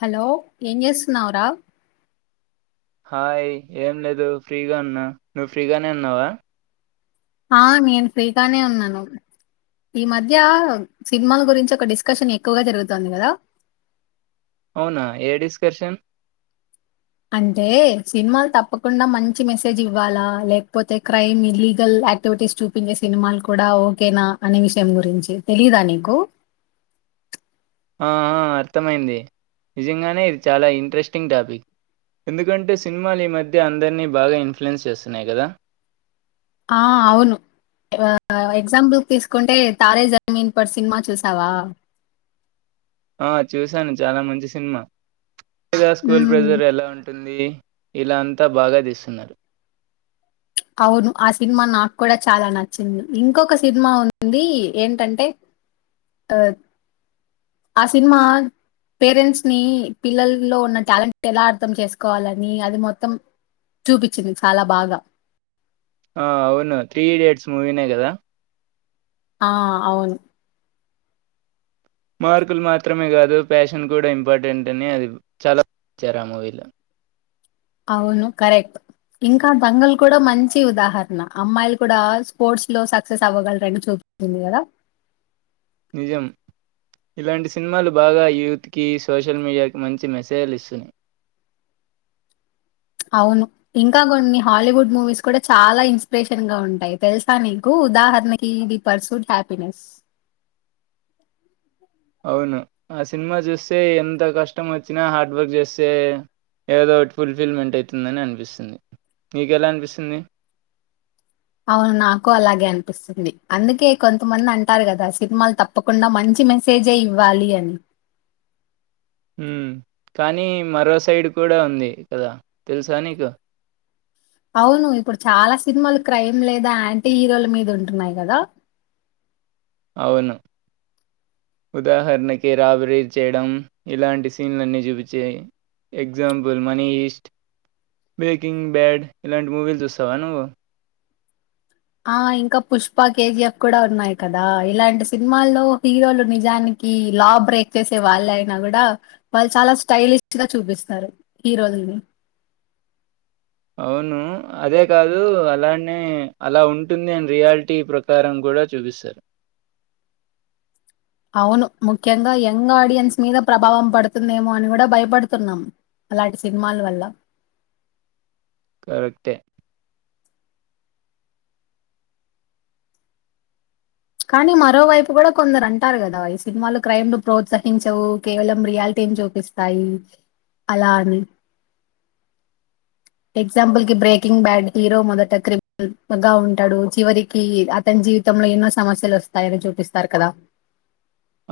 Hello ఏం చేస్తున్నావ్ర hi ఏం లేదు ఫ్రీగ ఉన్నా నువ్వు ఫ్రీగానే ఉన్నావా ఆ నేను ఫ్రీగానే ఉన్నాను ఈ మధ్యా సినీమాల గురించి ఒక డిస్కషన్ ఎక్కువగ జరుగుతాంది కదా అవున ఏ డిస్కర్షన్ అంటే సిన్మాల్ తప్పకుండ మంచి మెసేజ్ ఇవ్వాలా లేక్పోతే క్రైమ్ ఇల్లీగల్ యాక్టివిటీస్ చూపించే సినిమాలు కూడా ఓకేనా అనే విషయం గురించి తెలీద నీకు ఆఆ అర్థమైంది నిజంగానే ఇది చాలా ఇంట్రెస్టింగ్ టాపిక్ ఎందుకంటె సిన్మాల్ ఈ మధ్య అందరినీ బాగ ఇన్ఫ్లుయెన్స్ చేస్తున్నాయ్ కదా ఆ అవును అ ఎగ్జామ్ పుల్ తీసుకుంటే తారే జమీన్ పర్ సినిమా చూసావా ఆ చూశాను చాలా మంచి సినిమా తెలిదా స్కూల్ ఉమ్, ప్రెజర్ ఎలా ఉంటుంద్ వి విల్లు అంతా బాగా తీస్తున్నారు అవును ఆ సిన్మ నాక్ కూడ చాలా నచ్చింది ఇంకొక సిన్మ ఉందీ ఏంటంటే ఆద్ ఆ సినిమా పేరెంట్స్ ని పిల్లల్లో ఉన్న టాలెంట్ ఎలా అర్థం చేసుకోవాలని అది మొత్తం చూపించింది చాలా బాగా ఆ అవును త్రీ ఇడియట్స్ మూవినే కదా ఆ అవును మార్కులు మాత్రమే కాదు ప్యాషన్ కూడ ఇంపార్టెంట్ అని అది చాల ఇచ్చారు ఆ మూవీలో అవును కరెక్ట్ ఇంకా దంగల్ కూడా మంచి ఉదాహరణ అమ్మాయిల్ కూడా స్పోర్ట్స్ లొ సక్సెస్ అవ్వగలరని చూపుతుంది కదా నిజం ఇలాంటి సిన్మాలు బాగా యూత్ కి సోషల్ మీడియాకి మంచి మెసేజ్లు ఇస్తున్నాయ్ అవును ఇంకా కొన్ని హాలీవుడ్ మూవీస్ కూడ చాలా ఇన్స్పిరేషన్ గా ఉంటయ్ తెల్సా నీకు ఉదాహరణకి ది పర్సుడ్ హ్యాపీనెస్ అవును ఆ సిన్మా చూస్తే ఎంత కష్టం వచ్చినా హార్డ్ వర్క్ చేస్తే ఏదో ఒకటి ఫుల్ ఫిల్మెంట్ అయితుందని అనిపిస్తుంది నీకెలా అనిపిస్తుంది అవును నాకు అలాగే అనిపిస్తుంది అందుకే కొంతమంది అంటారు కద సిన్మాలు తప్పకుండ మంచి మెసేజే ఇవ్వాలి అని ఉమ్ కానీ మరో సైడ్ కూడ ఉంది కదా తెలుసా నీకు అవును ఇప్పుడు చాలా సిన్మాలు క్రైమ్ లేదా యాంటీ హీరోల మీద ఉంటున్నాయ్ గదా అవును ఉదాహరణకి రాబరీ చేయడం ఇలాంటి సీన్లన్నీ చూపిచ్చే example money heist breaking bad ఇలాంటి మూవీలు చూస్తవా నువ్వు ఆ ఇంకా పుష్ప కేజీఎఫ్ కూడ ఉన్నాయ్ కదా ఇలాంటి సిన్మాల్లో హీరోలు నిజానికీ లా బ్రేక్ చేసే వాళ్ళయినా గూడ వాళ్ళు చాలా స్టైలిష్ గా చూపిస్తారు హీరోలని అవును అదే కాదు అలానే అలా ఉంటుంది అని రియాలిటీ ప్రకారం గూడ చూపిస్తారు అవును ముఖ్యంగా యంగ్ ఆడియన్స్ మీద ప్రభావం పడుతుందేమో అన్ కూడ భయపడుతున్నామ్ అలాంటి సిన్మాల వల్ల కరక్టే కానీ మరోవైపు గూడ కొందరంటారు కదా ఈ సిన్మాలు క్రైమ్ ను ప్రోత్సహించవు కేవలం రియాల్టీ నీ చూపిస్తాయి అలా అని ఎగ్జాంపుల్ కి బ్రేకింగ్ బ్యాడ్ హీరో మొదట క్రిమ్నల్ గా ఉంటాడు చివరికి అతన్ జీవితంలో ఎన్నో సమస్యలు వస్తాయని చూపిస్తారు కదా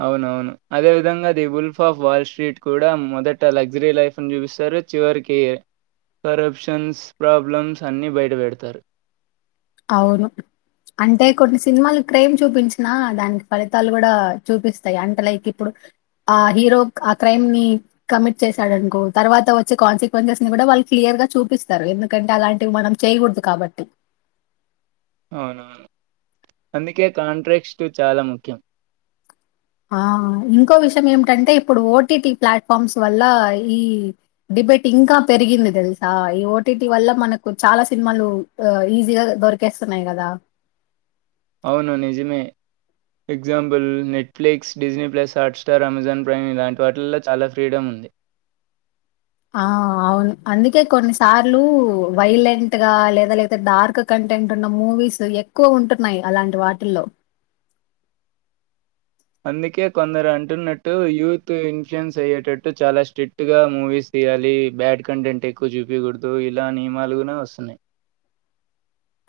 అవునవును అదే విధంగ the wolf of wall street కూడా మొదట లగ్జరీ లైఫ్ని చూపిస్తారు చివరికి కరప్షన్స్ ప్రాబ్లమ్స్ అన్ని బయట వెడుతారు అవును అంటే కొన్ని సిన్మాలు క్రైమ్ చూపించినా దానికి ఫలితాలు కూడా చూపిస్తయి అంటే లైక్ ఇప్పుడు ఆ హీరో ఆ క్రైమ్ ని కమిట్ చేశాడన్కో తర్వాత వచ్చే కాన్సిక్వెన్సెస్ ని కూడా వాళ్ళు క్లియర్ గా చూపిస్తారు ఎందుకంటే అలాంటివి మనం చేయకూడదు కాబట్టి అవునవును అందుకే కాంట్రెక్స్ట్ చాలా ముఖ్యం ఆ ఇంకో విషయం ఏమిటంటే ఇప్పుడు ఓటిటి ప్లాట్ఫార్మ్స్ వల్ల ఈ డిబేట్ ఇంకా పెరిగింది తెల్సా ఈ ఓటీటి వల్ల మనకు చాలా సిన్మాలు ఈజీగా దొరికేస్తున్నాయి కదా అవును నిజమే example Netflix Disney plus Hotstar Amazon Prime ఇలాంటి వాటిల్లో చాలా ఫ్రీడం ఉంది ఆ అవును అందుకే కొన్నిసార్లు వైలెంట్ గా లేదా లేదా డార్క్ కంటెంట్ ఉన్న మూవీస్ ఎక్కువ ఉంటున్నాయ్ అలాంటి వాటిల్లో అందుకే కొందరు అంటున్నట్టు యూత్ ఇన్ఫ్లుూయెన్స్ అయ్యేటట్టు చాలా స్ట్రిక్ట్గా మూవీస్ తీయాలి బ్యాడ్ కంటెంట్ ఎక్కువ చూపియకూడదు ఇలా నియమాలు గున వస్తున్నాయ్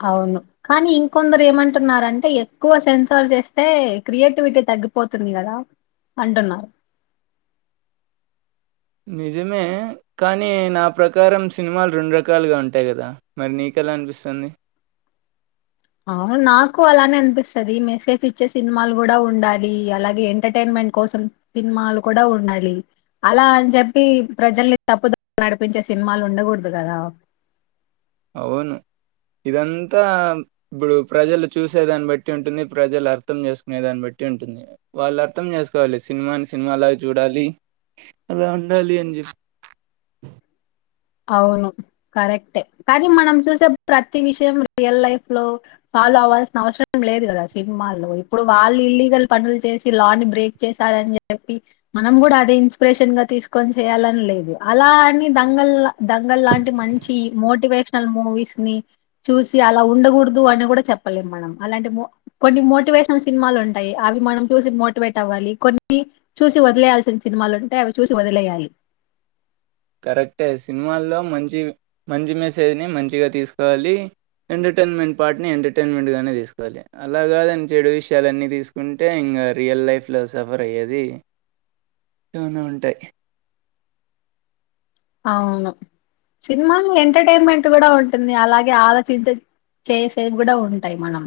అవును కానీ ఇంకొందరు ఏమంటున్నారంటే ఎక్కువ సెన్సార్ చేస్తే క్రియేటివిటీ తగ్గిపోతుంది గదా అంటున్నారు నిజమే కానీ నా ప్రకారం సిన్మాలు రెండు రకాలుగా ఉంటాయ్ కదా మరి నీకెలా అనిపిస్తాంది అవున్ నాకు అలానే అనిపిస్తది మెసేజ్ ఇచ్చే సిన్మాలు కూడా ఉండాలి అలాగే ఎంటర్టైన్మెంట్ కోసం సిన్మాలు కూడా ఉండలి అలా అన్ చెప్పి ప్రజల్ని తప్పు దోవ్ నడిపించే సిన్మాలు ఉండకూడ్దు గదా అవును ఇదంతా ఇప్పుడు ప్రజలు చూసే దాన్ బట్టి ఉంటుంది ప్రజలు అర్థం చేసుకునే దాన్ బట్టి ఉంటుంది వాళ్ళు అర్థం చేసుకోవాలి సిన్మాని సినిమాలాగ చూడాలి అలా ఉండాలి అని చెప్పి అవును కరెక్టే కానీ మనం చూసే ప్రతి విషయం రియల్ లైఫ్ లో ఫాలో అవ్వాల్సిన అవసరం లేదు గదా సిన్మాల్లో ఇప్పుడు వాళ్ళు ఇల్లీగల్ పన్లు చేసి లా ని బ్రేక్ చేశారని చెప్పి మనం కూడా అది ఇన్స్పిరేషన్ గా తీసుకొని చేయాలని లేదు అలా అని దంగల్ లా దంగల్ లాంటి మంచి మోటివేషనల్ మూవీస్ ని చూసి అలా ఉండకూడదు అని కూడా చెప్పలేము మనం అలాంటి మో కొన్ని మోటివేషనల్ సినిమాలు ఉంటాయి అవి మనం చూసి మోటివేట్ అవ్వాలి కొన్ని చూసి వదిలేయాల్సిన సినిమాలు ఉంటాయి అవి చూసి వదిలేయాలి కరెక్టే సినిమాల్లో మంచి మంచి మెసేజ్ని మంచిగా తీసుకోవాలి ఎంటర్టైన్మెంట్ పార్ట్ని ఎంటర్టైన్మెంట్గానే తీసుకోవాలి అలా గాదు దాని చెడు విషయాలన్నీ తీసుకుంటే ఇంకా రియల్ లైఫ్లో సఫర్ అయ్యేది టునో ఉంటాయి అవును సినిమాలు ఎంటర్టైన్మెంట్ కూడా ఉంటుంది అలాగే ఆలోచించ చేసేపు కూడా ఉంటాయి మనం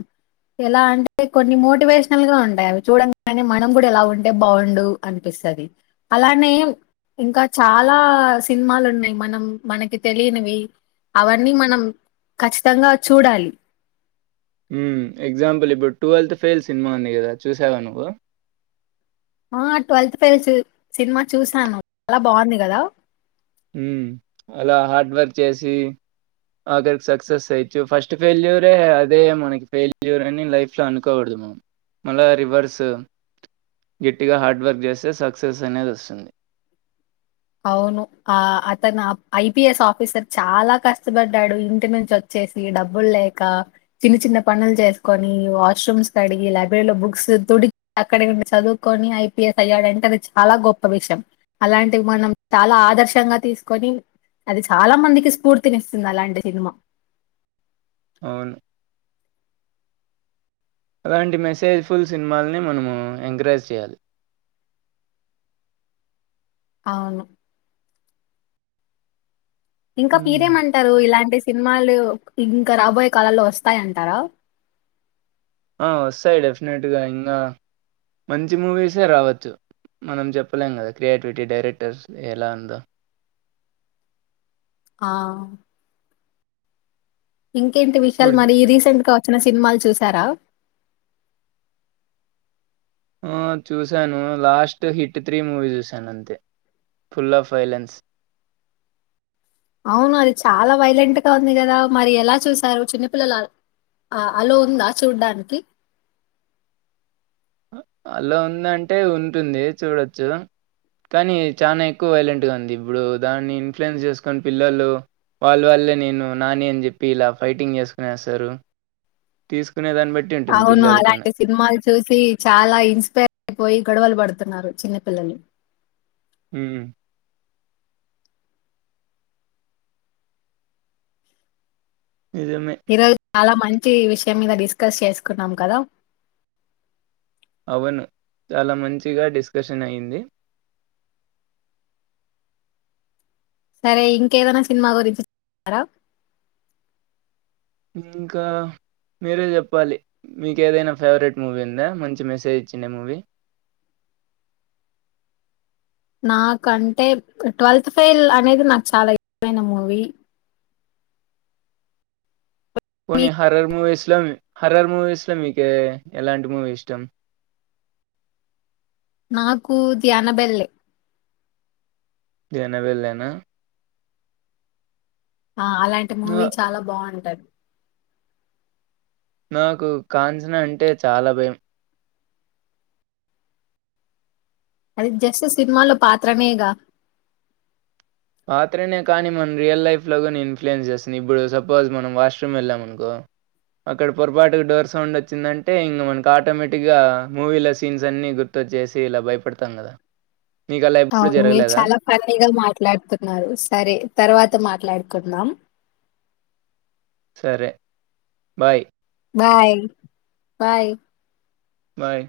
ఎలా అంటే కొన్ని మోటివేషనల్ గా ఉంటాయి అవి చూడ గానే మనం కూడా ఎలా ఉంటే బాగుండు అనిపిస్తది అలానే ఇంకా చాలా సినిమాలు ఉన్నాయి మనం మనకి తెలియనివి అవన్నీ మనం ఖచ్చితంగా చూడాలి ఉ ఎగ్జాంపుల్ ఇప్పుడు ట్వెల్త్ ఫెయిల్ సినిమా ఉంది గదా చూసావా నువ్వు ఆ ట్వల్త్ తెలుసు సినిమా చూశాను చాలా బాగుంది గదా ఉ అలా హార్డ్ వర్క్ చేసి ఆఖరికి సక్సెస్ అయచ్చు ఫస్ట్ ఫెయిల్యూరే అదే మనకి ఫెయిల్యూర్ అని లైఫ్లో అనుకోగూడదు మనం మళ్ళా రివర్స్ గట్టిగా హార్డ్ వర్క్ చేస్తే సక్సెస్ అనేది వస్తుంది అవును ఆ అతను ఐపీఎస్ ఆఫీసర్ చాలా కష్టపడ్డాడు ఇంటి నుంచి వచ్చేసి డబ్బులు లేక చిన్న చిన్న పనులు చేసుకొని వాష్రూమ్స్ కడిగి లైబ్రరీలో బుక్స్ తుడి అక్కడే ఉండి చదువుకొని ఐపీఎస్ అయ్యాడు అంటే అది చాలా గొప్ప విషయం అలాం టి మనం చాలా ఆదర్శంగా తీసుకొని అది చాలా మందికి స్ఫూర్తిని ఇస్తుంది అలాంటి సినిమా అవును అలాంటి మెసేజ్ ఫుల్ సినిమాలని మనము ఎంకరేజ్ చేయాలి అవును ఇంకా హ్మ్. పీరేమంటారు ఇలాంటిస్ సినిమాలు ఇంకా రాబోయే కాలల్లో వస్తాయంటారా ఆ వస్తాయి డెఫినెట్గా ఇంగా మంచి మూవీసే రావచ్చు మనం చెప్పలేం గదా క్రియేటివిటీ డైరెక్టర్స్ ఎలా ఉందో హా ఇంకేంటి విషయాలు ఇప్పుడు మరి రీసెంట్ గా చిన్న సినిమాలు చూసారా ఆ చూసాను లాస్ట్ హిట్ త్రీ మూవీ చూశాను అంతే ఫుల్ ఆఫ్ ఫైలెన్స్ అవును అది చాలా వైలెంట్ గా ఉంది కదా మరి ఎలా చూసారు చిన్న పిల్లలు అలో ఉందా చూడుడానికి అలా ఉందంటే ఉంటుంది చూడచ్చు కానీ చాలా ఎక్కువ వైలెంట్గా ఉంది ఇప్పుడు దాన్ని ఇన్ఫ్లుయెన్స్ చేసుకొని పిల్లలు వాళ్ళ వాళ్లే నేను నాని అని చెప్పి ఇలా ఫైటింగ్ చేసుకునే ఏస్తారు తీసుక్ అవును అలాంటి సినిమాలు చూసి చాలా ఇన్స్పైర్ అయిపోయి గోడువలు వడు హ్మ్ నిజమే ఈరోజు చాలా మంచి విషయం మీద డిస్కస్ చేసుకున్నాం కదా! అవును చాలా మంచిగా డిస్కషన్ అయింది సరే ఇంకేదైనా సినిమా గురించి చెప్తారా? ఇంకా మీరే చెప్పాలి మీకేదైనా ఫేవరెట్ మూవీ ఉందా మంచి మెసేజ్ ఇచ్చిండే మూవీ నాకంటే 'ట్వెల్త్ ఫెయిల్' అనేది నాకు చాలా ఇష్టమైన మూవీ. పోనీ హర్రర్ మూవీస్ లో హర్రర్ మూవీస్ లో మీకే ఎలాంటి మూవీ ఇష్టం నాకు 'ది అనబెల్లే' జనబెల్లేనా ఆ! అలాంటి నా మూవీ చాలా బావుంటది. నాకు కాంచన అంటే చాలా భయం అది జస్ట్ సినిమాలో పాత్రనేగా. పాత్రనే కానీ మన రియల్ లైఫ్ లో కూడా ఇన్ఫ్లుయెన్స్ చేస్తుంది ఇప్పుడు సపోజ్ మనం వాష్రూమ్ వెళ్ళాం అనుకో అక్కడ పొరపాటుకు డోర్ సౌండ్ వచ్చిందంటే ఇంక మనకు ఆటోమేటిక్ గా మూవీలో సీన్స్ అన్ని గుర్తొచ్చేసి ఇలా భయపడతాం కదా నీకు అలా ఎప్పుడు అవును. మీరు జరగలేదా చాలా ఫన్నీగా మాట్లాడుతున్నారు. సరే తర్వాత మాట్లాడుకుందాం. సరే బాయ్ బాయ్. బాయ్. బాయ్